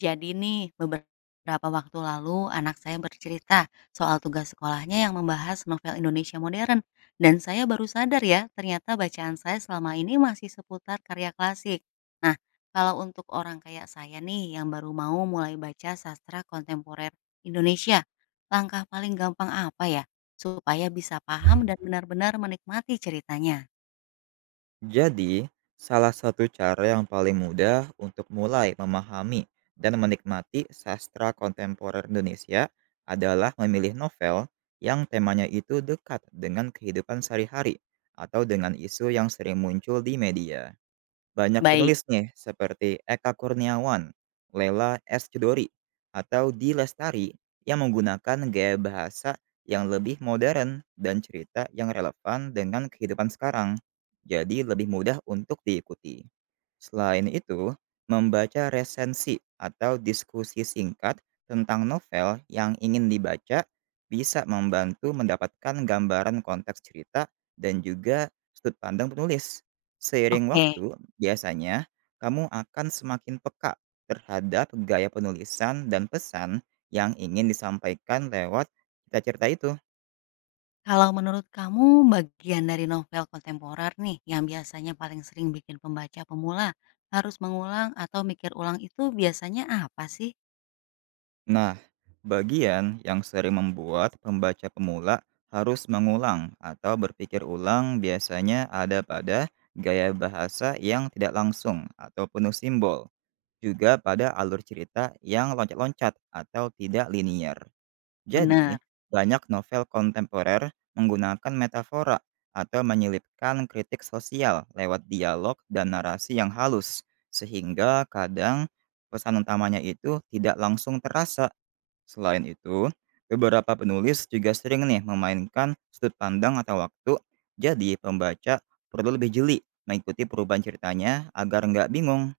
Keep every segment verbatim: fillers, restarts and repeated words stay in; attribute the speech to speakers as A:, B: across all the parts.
A: Jadi nih, beberapa waktu lalu anak saya bercerita soal tugas sekolahnya yang membahas novel Indonesia modern. Dan saya baru sadar ya, ternyata bacaan saya selama ini masih seputar karya klasik. Nah, kalau untuk orang kayak saya nih yang baru mau mulai baca sastra kontemporer Indonesia, langkah paling gampang apa ya? Supaya bisa paham dan benar-benar menikmati ceritanya.
B: Jadi, salah satu cara yang paling mudah untuk mulai memahami dan menikmati sastra kontemporer Indonesia adalah memilih novel yang temanya itu dekat dengan kehidupan sehari-hari atau dengan isu yang sering muncul di media. Banyak
A: Baik,
B: penulis nih seperti Eka Kurniawan, Lela es. Chudori, atau Di Lestari yang menggunakan gaya bahasa yang lebih modern dan cerita yang relevan dengan kehidupan sekarang. Jadi lebih mudah untuk diikuti. Selain itu, membaca resensi atau diskusi singkat tentang novel yang ingin dibaca bisa membantu mendapatkan gambaran konteks cerita dan juga sudut pandang penulis. Seiring
A: oke.
B: waktu, biasanya, kamu akan semakin peka terhadap gaya penulisan dan pesan yang ingin disampaikan lewat cerita-cerita itu.
A: Kalau menurut kamu bagian dari novel kontemporer nih yang biasanya paling sering bikin pembaca pemula harus mengulang atau mikir ulang itu biasanya apa sih?
B: Nah, bagian yang sering membuat pembaca pemula harus mengulang atau berpikir ulang biasanya ada pada gaya bahasa yang tidak langsung atau penuh simbol, juga pada alur cerita yang loncat-loncat atau tidak linier. Jadi,
A: Benar.
B: banyak novel kontemporer menggunakan metafora atau menyelipkan kritik sosial lewat dialog dan narasi yang halus, sehingga kadang pesan utamanya itu tidak langsung terasa. Selain itu, beberapa penulis juga sering nih memainkan sudut pandang atau waktu, jadi pembaca perlu lebih jeli mengikuti perubahan ceritanya agar nggak bingung.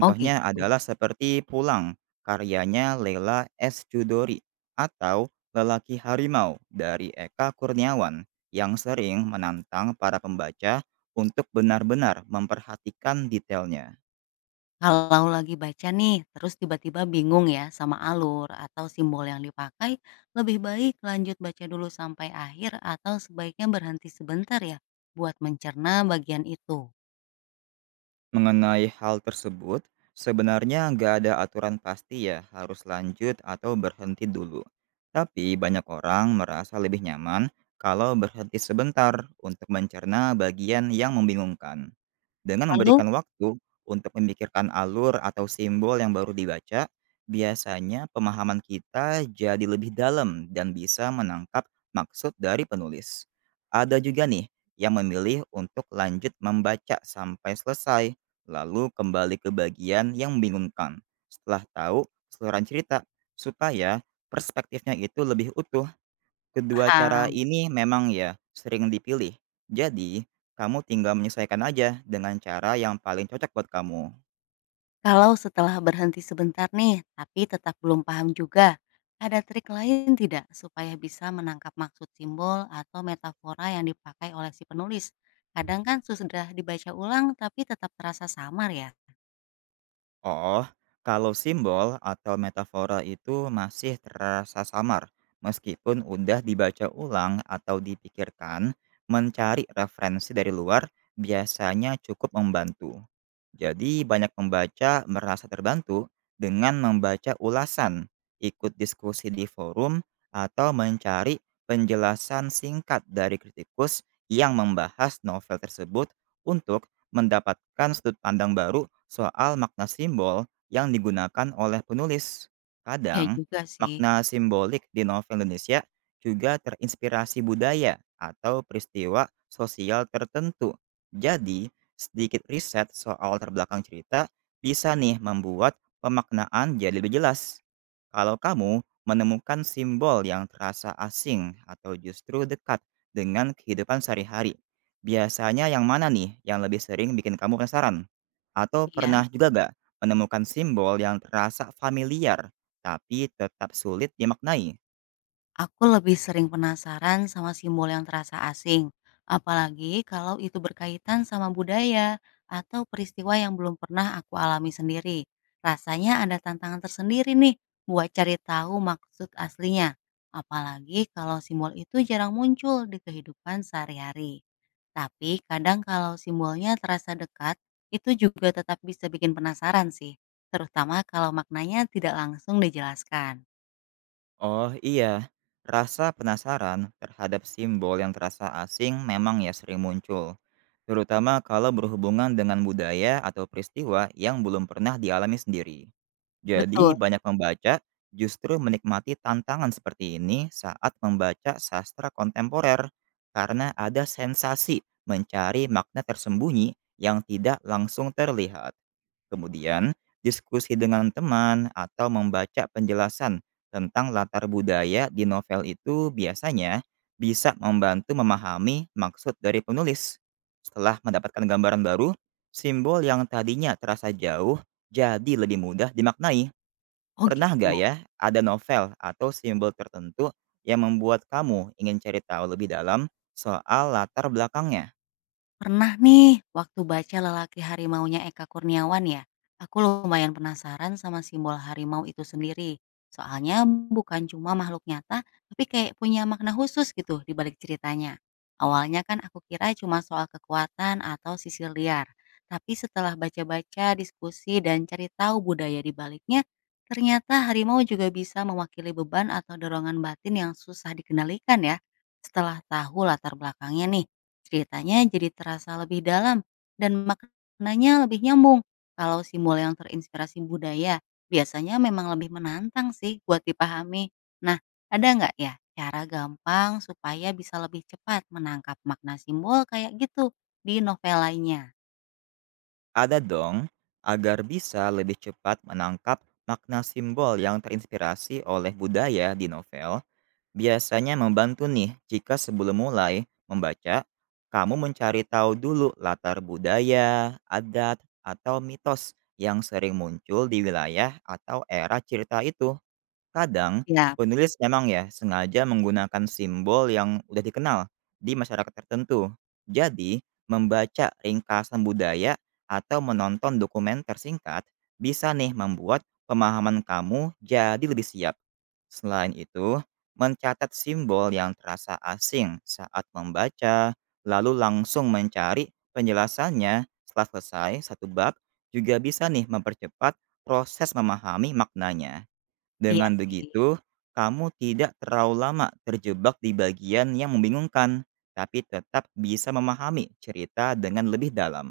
A: Oh gitu.
B: adalah seperti Pulang, karyanya Leila es. Chudori, atau Lelaki Harimau dari Eka Kurniawan, yang sering menantang para pembaca untuk benar-benar memperhatikan detailnya.
A: Kalau lagi baca nih terus tiba-tiba bingung ya sama alur atau simbol yang dipakai, lebih baik lanjut baca dulu sampai akhir atau sebaiknya berhenti sebentar ya buat mencerna bagian itu.
B: Mengenai hal tersebut, sebenarnya nggak ada aturan pasti ya harus lanjut atau berhenti dulu. Tapi banyak orang merasa lebih nyaman kalau berhenti sebentar untuk mencerna bagian yang membingungkan. Dengan
A: Lalu
B: memberikan waktu untuk memikirkan alur atau simbol yang baru dibaca, biasanya pemahaman kita jadi lebih dalam dan bisa menangkap maksud dari penulis. Ada juga nih yang memilih untuk lanjut membaca sampai selesai, lalu kembali ke bagian yang membingungkan setelah tahu keseluruhan cerita, supaya perspektifnya itu lebih utuh. Kedua cara
A: paham.
B: ini memang ya sering dipilih. Jadi, kamu tinggal menyesuaikan aja dengan cara yang paling cocok buat kamu.
A: Kalau setelah berhenti sebentar nih, tapi tetap belum paham juga, ada trik lain tidak supaya bisa menangkap maksud simbol atau metafora yang dipakai oleh si penulis? Kadang kan sudah dibaca ulang tapi tetap terasa samar ya.
B: Oh, kalau simbol atau metafora itu masih terasa samar, meskipun udah dibaca ulang atau dipikirkan, mencari referensi dari luar biasanya cukup membantu. Jadi banyak pembaca merasa terbantu dengan membaca ulasan, ikut diskusi di forum, atau mencari penjelasan singkat dari kritikus yang membahas novel tersebut untuk mendapatkan sudut pandang baru soal makna simbol yang digunakan oleh penulis.
A: Ya
B: Kadang,
A: juga sih.
B: makna simbolik di novel Indonesia juga terinspirasi budaya atau peristiwa sosial tertentu. Jadi, sedikit riset soal terbelakang cerita bisa nih membuat pemaknaan jadi lebih jelas. Kalau kamu menemukan simbol yang terasa asing atau justru dekat dengan kehidupan sehari-hari, biasanya yang mana nih yang lebih sering bikin kamu penasaran? Atau
A: Iya.
B: pernah juga gak menemukan simbol yang terasa familiar tapi tetap sulit dimaknai?
A: Aku lebih sering penasaran sama simbol yang terasa asing, apalagi kalau itu berkaitan sama budaya atau peristiwa yang belum pernah aku alami sendiri. Rasanya ada tantangan tersendiri nih buat cari tahu maksud aslinya, apalagi kalau simbol itu jarang muncul di kehidupan sehari-hari. Tapi kadang kalau simbolnya terasa dekat, itu juga tetap bisa bikin penasaran sih, terutama kalau maknanya tidak langsung dijelaskan.
B: Oh iya, rasa penasaran terhadap simbol yang terasa asing memang ya sering muncul. Terutama kalau berhubungan dengan budaya atau peristiwa yang belum pernah dialami sendiri.
A: Betul.
B: Jadi banyak membaca justru menikmati tantangan seperti ini saat membaca sastra kontemporer karena ada sensasi mencari makna tersembunyi yang tidak langsung terlihat. Kemudian, diskusi dengan teman atau membaca penjelasan tentang latar budaya di novel itu biasanya bisa membantu memahami maksud dari penulis. Setelah mendapatkan gambaran baru, simbol yang tadinya terasa jauh jadi lebih mudah dimaknai.
A: Oh gitu.
B: Pernah nggak ya, ada novel atau simbol tertentu yang membuat kamu ingin cari tahu lebih dalam soal latar belakangnya?
A: Pernah nih, waktu baca Lelaki Harimaunya Eka Kurniawan ya, aku lumayan penasaran sama simbol harimau itu sendiri. Soalnya bukan cuma makhluk nyata, tapi kayak punya makna khusus gitu di balik ceritanya. Awalnya kan aku kira cuma soal kekuatan atau sisi liar. Tapi setelah baca-baca, diskusi, dan cari tahu budaya di baliknya, ternyata harimau juga bisa mewakili beban atau dorongan batin yang susah dikendalikan ya. Setelah tahu latar belakangnya nih, ceritanya jadi terasa lebih dalam dan maknanya lebih nyambung. Kalau simbol yang terinspirasi budaya biasanya memang lebih menantang sih buat dipahami. Nah, ada nggak ya cara gampang supaya bisa lebih cepat menangkap makna simbol kayak gitu di novel lainnya?
B: Ada dong, agar bisa lebih cepat menangkap makna simbol yang terinspirasi oleh budaya di novel, biasanya membantu nih jika sebelum mulai membaca, kamu mencari tahu dulu latar budaya, adat, atau mitos yang sering muncul di wilayah atau era cerita itu. Kadang,
A: Ya,
B: penulis memang ya sengaja menggunakan simbol yang udah dikenal di masyarakat tertentu. Jadi, membaca ringkasan budaya atau menonton dokumen tersingkat bisa nih membuat pemahaman kamu jadi lebih siap. Selain itu, mencatat simbol yang terasa asing saat membaca, lalu langsung mencari penjelasannya setelah selesai satu bab juga bisa nih mempercepat proses memahami maknanya.
A: iya
B: Dengan
A: sih.
B: begitu, kamu tidak terlalu lama terjebak di bagian yang membingungkan, tapi tetap bisa memahami cerita dengan lebih dalam.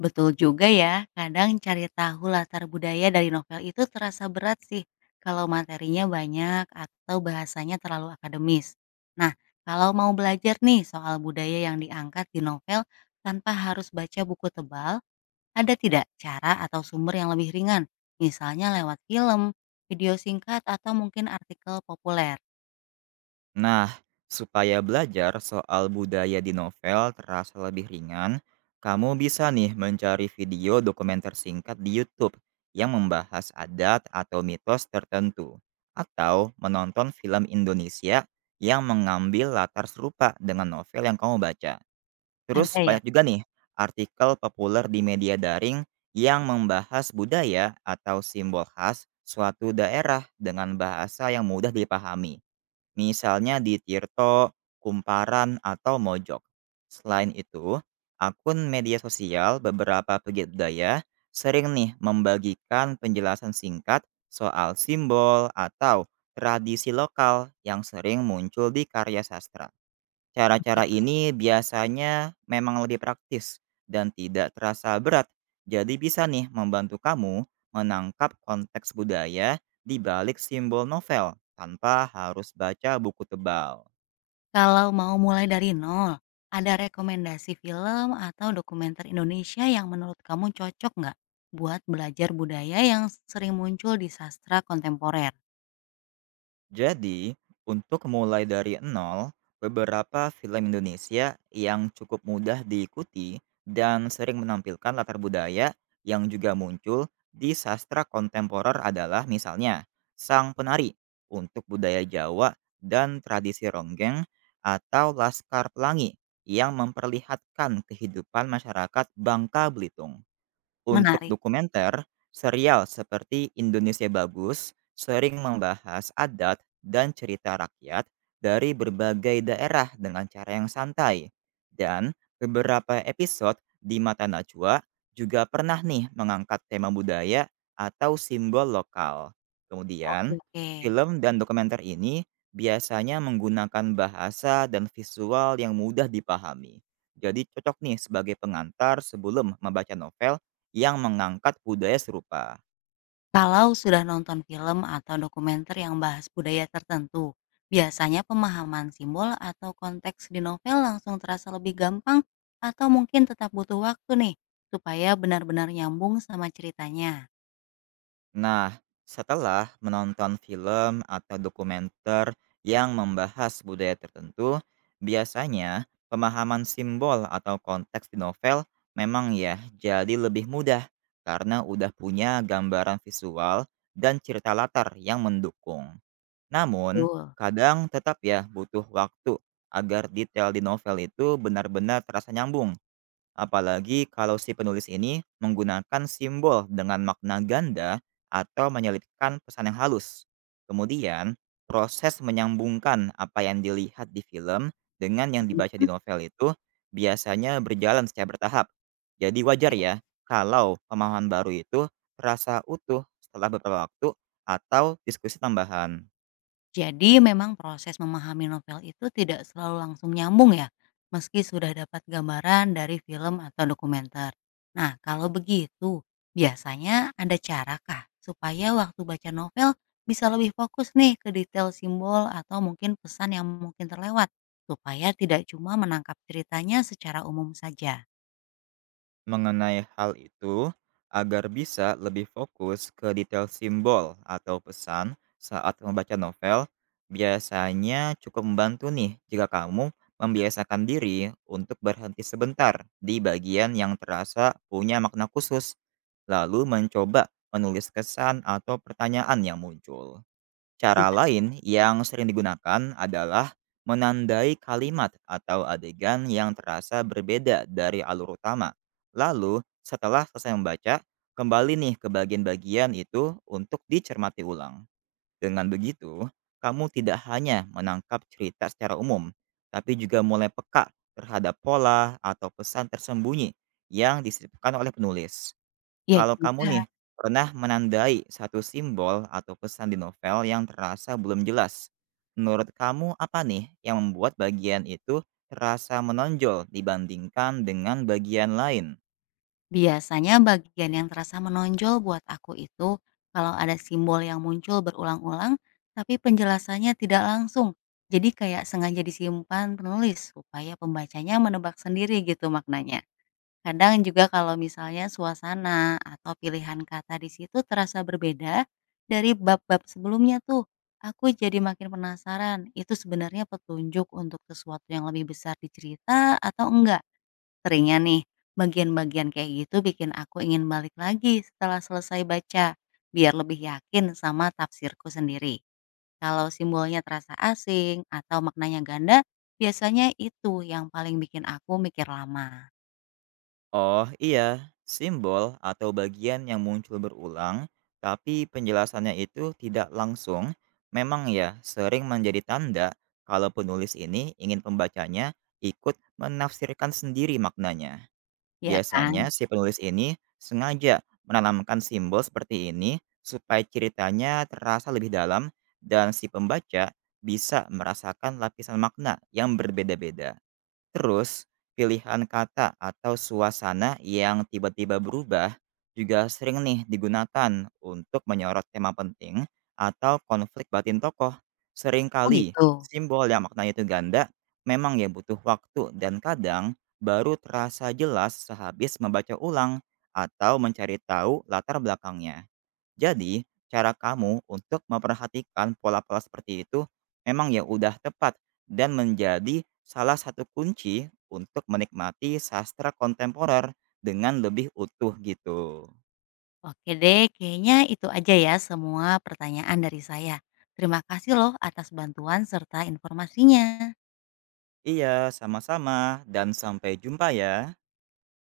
A: Betul juga ya, kadang cari tahu latar budaya dari novel itu terasa berat sih kalau materinya banyak atau bahasanya terlalu akademis. Nah, kalau mau belajar nih soal budaya yang diangkat di novel tanpa harus baca buku tebal, ada tidak cara atau sumber yang lebih ringan? Misalnya lewat film, video singkat, atau mungkin artikel populer.
B: Nah, supaya belajar soal budaya di novel terasa lebih ringan, kamu bisa nih mencari video dokumenter singkat di YouTube yang membahas adat atau mitos tertentu, atau menonton film Indonesia yang mengambil latar serupa dengan novel yang kamu baca. Terus
A: Ada ya?
B: banyak juga nih artikel populer di media daring yang membahas budaya atau simbol khas suatu daerah dengan bahasa yang mudah dipahami. Misalnya di Tirto, Kumparan, atau Mojok. Selain itu, akun media sosial beberapa pegiat budaya sering nih membagikan penjelasan singkat soal simbol atau tradisi lokal yang sering muncul di karya sastra.
A: Oke.
B: Cara-cara ini biasanya memang lebih praktis dan tidak terasa berat. Jadi bisa nih membantu kamu menangkap konteks budaya di balik simbol novel tanpa harus baca buku tebal.
A: Kalau mau mulai dari nol, ada rekomendasi film atau dokumenter Indonesia yang menurut kamu cocok nggak buat belajar budaya yang sering muncul di sastra kontemporer?
B: Jadi, untuk mulai dari nol, beberapa film Indonesia yang cukup mudah diikuti dan sering menampilkan latar budaya yang juga muncul di sastra kontemporer adalah misalnya Sang Penari untuk budaya Jawa dan tradisi ronggeng, atau Laskar Pelangi yang memperlihatkan kehidupan masyarakat Bangka Belitung. Untuk
A: Menarik.
B: dokumenter, serial seperti Indonesia Bagus sering membahas adat dan cerita rakyat dari berbagai daerah dengan cara yang santai. Dan beberapa episode di Mata Najwa juga pernah nih mengangkat tema budaya atau simbol lokal.
A: Oke,
B: Kemudian,
A: oke.
B: film dan dokumenter ini biasanya menggunakan bahasa dan visual yang mudah dipahami. Jadi cocok nih sebagai pengantar sebelum membaca novel yang mengangkat budaya serupa.
A: Kalau sudah nonton film atau dokumenter yang bahas budaya tertentu, biasanya pemahaman simbol atau konteks di novel langsung terasa lebih gampang atau mungkin tetap butuh waktu nih supaya benar-benar nyambung sama ceritanya.
B: Nah, setelah menonton film atau dokumenter yang membahas budaya tertentu, biasanya pemahaman simbol atau konteks di novel memang ya jadi lebih mudah karena udah punya gambaran visual dan cerita latar yang mendukung. Namun,
A: Betul.
B: kadang tetap ya butuh waktu agar detail di novel itu benar-benar terasa nyambung. Apalagi kalau si penulis ini menggunakan simbol dengan makna ganda atau menyelipkan pesan yang halus. Kemudian, proses menyambungkan apa yang dilihat di film dengan yang dibaca
A: Mhm.
B: di novel itu biasanya berjalan secara bertahap. Jadi wajar
A: Oke.
B: ya kalau pemahaman baru itu terasa utuh setelah beberapa waktu atau diskusi tambahan.
A: Jadi memang proses memahami novel itu tidak selalu langsung nyambung ya, meski sudah dapat gambaran dari film atau dokumenter. Nah, kalau begitu, biasanya ada cara kah supaya waktu baca novel bisa lebih fokus nih ke detail simbol atau mungkin pesan yang mungkin terlewat, supaya tidak cuma menangkap ceritanya secara umum saja?
B: Mengenai hal itu, agar bisa lebih fokus ke detail simbol atau pesan saat membaca novel, biasanya cukup membantu nih jika kamu membiasakan diri untuk berhenti sebentar di bagian yang terasa punya makna khusus, lalu mencoba menulis kesan atau pertanyaan yang muncul. Cara
A: Iya.
B: lain yang sering digunakan adalah menandai kalimat atau adegan yang terasa berbeda dari alur utama. Lalu, setelah selesai membaca, kembali nih ke bagian-bagian itu untuk dicermati ulang. Dengan begitu, kamu tidak hanya menangkap cerita secara umum, tapi juga mulai peka terhadap pola atau pesan tersembunyi yang disisipkan oleh penulis.
A: Iya
B: Kalau kamu
A: juga.
B: nih, pernah menandai satu simbol atau pesan di novel yang terasa belum jelas. Menurut kamu apa nih yang membuat bagian itu terasa menonjol dibandingkan dengan bagian lain?
A: Biasanya bagian yang terasa menonjol buat aku itu kalau ada simbol yang muncul berulang-ulang tapi penjelasannya tidak langsung. Jadi kayak sengaja disimpan penulis supaya pembacanya menebak sendiri gitu maknanya. Kadang juga kalau misalnya suasana atau pilihan kata di situ terasa berbeda dari bab-bab sebelumnya tuh. Aku jadi makin penasaran, itu sebenarnya petunjuk untuk sesuatu yang lebih besar di cerita atau enggak? Seringnya nih, bagian-bagian kayak gitu bikin aku ingin balik lagi setelah selesai baca, biar lebih yakin sama tafsirku sendiri. Kalau simbolnya terasa asing atau maknanya ganda, biasanya itu yang paling bikin aku mikir lama,
B: Oh iya, simbol atau bagian yang muncul berulang tapi penjelasannya itu tidak langsung memang ya sering menjadi tanda kalau penulis ini ingin pembacanya ikut menafsirkan sendiri maknanya.
A: ya kan?
B: Biasanya si penulis ini sengaja menanamkan simbol seperti ini supaya ceritanya terasa lebih dalam dan si pembaca bisa merasakan lapisan makna yang berbeda-beda. Terus, pilihan kata atau suasana yang tiba-tiba berubah juga sering nih digunakan untuk menyorot tema penting atau konflik batin tokoh.
A: Oh
B: Seringkali,
A: gitu.
B: simbol yang maknanya itu ganda memang ya butuh waktu dan kadang baru terasa jelas sehabis membaca ulang atau mencari tahu latar belakangnya. Jadi, cara kamu untuk memperhatikan pola-pola seperti itu memang ya udah tepat dan menjadi salah satu kunci untuk menikmati sastra kontemporer dengan lebih utuh gitu.
A: Oke deh, kayaknya itu aja ya semua pertanyaan dari saya. Terima kasih loh atas bantuan serta informasinya.
B: Iya, sama-sama dan sampai jumpa ya.